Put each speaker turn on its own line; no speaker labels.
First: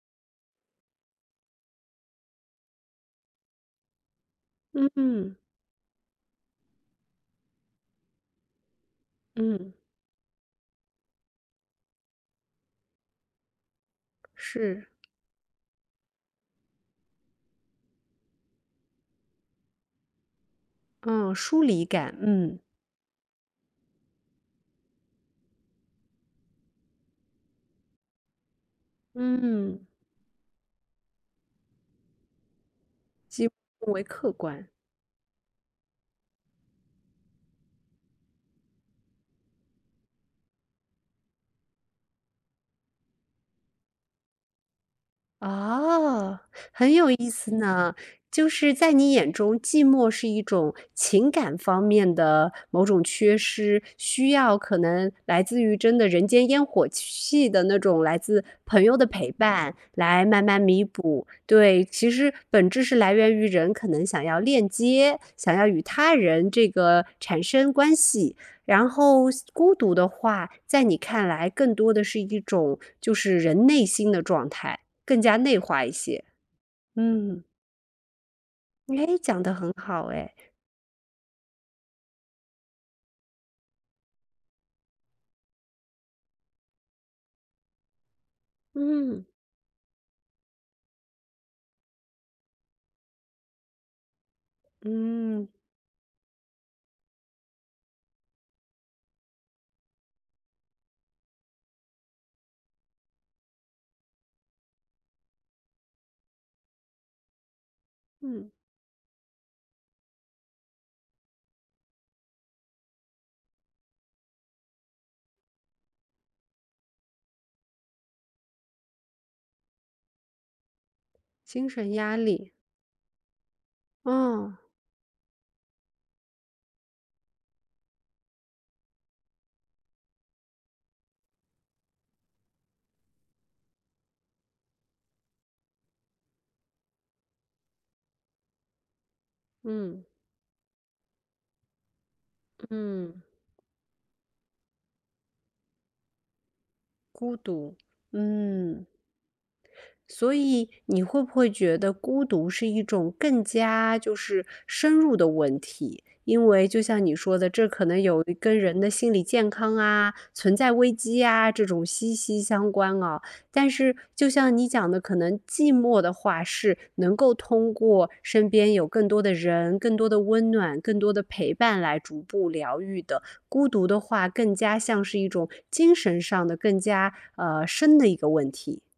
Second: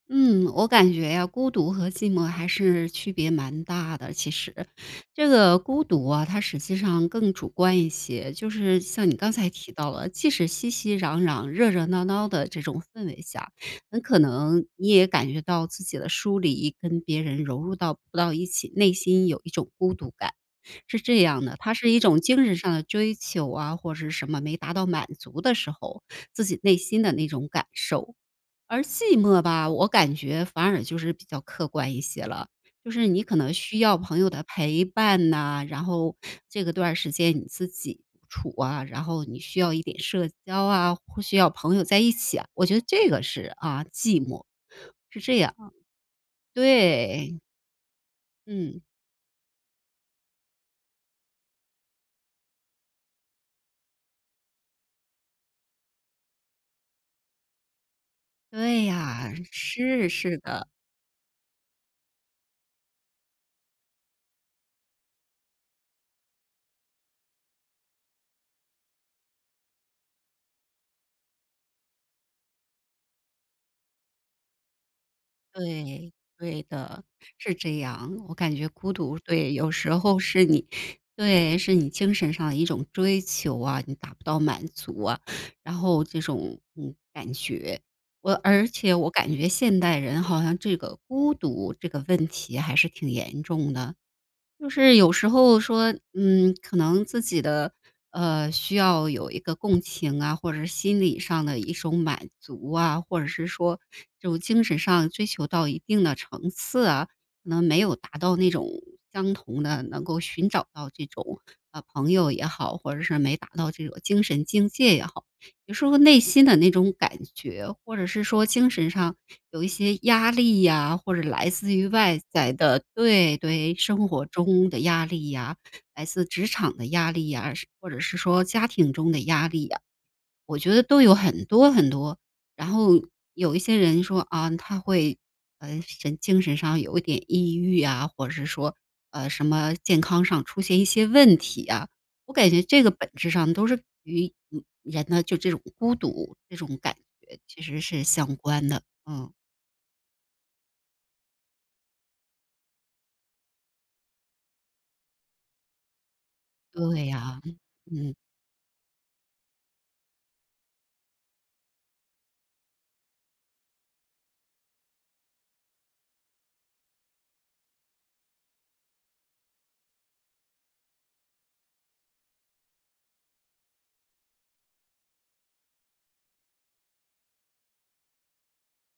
嗯，我感觉啊，孤独和寂寞还是区别蛮大的其实。
嗯
这
嗯。
个孤独啊，它实际上更主观一些。就是像你刚才
嗯。
提到了，即使熙熙攘攘热热闹闹的这种氛围下，很可能
是。
你也感觉到自己的疏离跟别人融入到不到一起，内心有一种孤独感。是这
嗯，
样的，
疏
它
离
是一
感，
种精神
嗯。
上的追求啊，或是什么没达到满足的时候，自己内心的那种感受。而寂寞吧，
嗯。
我感觉反而就是比较客观一些了。就是你可
几
能需
乎
要
为
朋友
客
的
观。
陪伴呐，然后，这个段时间你自己处啊，然后你需要一点社交啊，或需要朋友在一起啊，我觉得这个是，啊，寂寞。是这样。
哦，很有意
对。
思呢。就是
嗯。
在你眼中寂寞是一种情感方面的某种缺失，需要可能来自于真的人间烟火气的，那种来自朋
对
友的陪
啊，
伴
是，
来
是
慢慢
的。
弥补。对，其实本质是来源于人可能想要链接，想要与他人这个产生关系。然后孤独的话，在你看来更多的是一种就是人内心的状态，更加内化一
对，
些。
对的。
嗯。
是这样。我感觉孤
诶，
独
讲得
对，有
很
时
好
候
哎。
是你对，是你精神上的一种追求啊，你达不到满足啊，然后这种，嗯，感觉。我而且我
嗯。
感觉现代人好像这个孤独这个问题还是挺严重的。就是有时
嗯。
候说，嗯，可能自己的，呃，需要有一个共情啊，或者心理上的一种满足啊，或者是说这种精神上追求到一定的层次啊，可能没有达到那
嗯。
种相同的，能够寻找到这种，呃，朋友也好，或者是没达到这种精神境界也好。有时候内心的那种感觉，或者是说精神上有一些压力呀，或者来
精
自于
神压
外
力。
在的对对，生活
哦。
中的压力呀，来自职场的压力呀，是或者是说家庭中的压力呀，我觉得都有很多很多。然后有一些人说啊，他会，呃，神精神上有一点抑郁啊，或者是说，呃，什么健
嗯。
康上出现一些问题啊。我感觉这个本
嗯。
质上都是与 [unintelligible] 人呢，就这种孤独，这种感
孤
觉其
独，
实是相关的，
嗯。
嗯。
所以你会不会觉得孤独是一种更加就是深入的问题？因为就像
对
你说
呀，
的，
嗯-
这可能
嗯。
有跟人的心理健康啊，存在危机呀，这种息息相关啊。但是就像你讲的可能寂寞的话是，能够通过身边有更多的人、更多的温暖、更多的陪伴来逐步疗愈的。孤独的话，更加像是一种精神上的更加，呃，深的一个问题。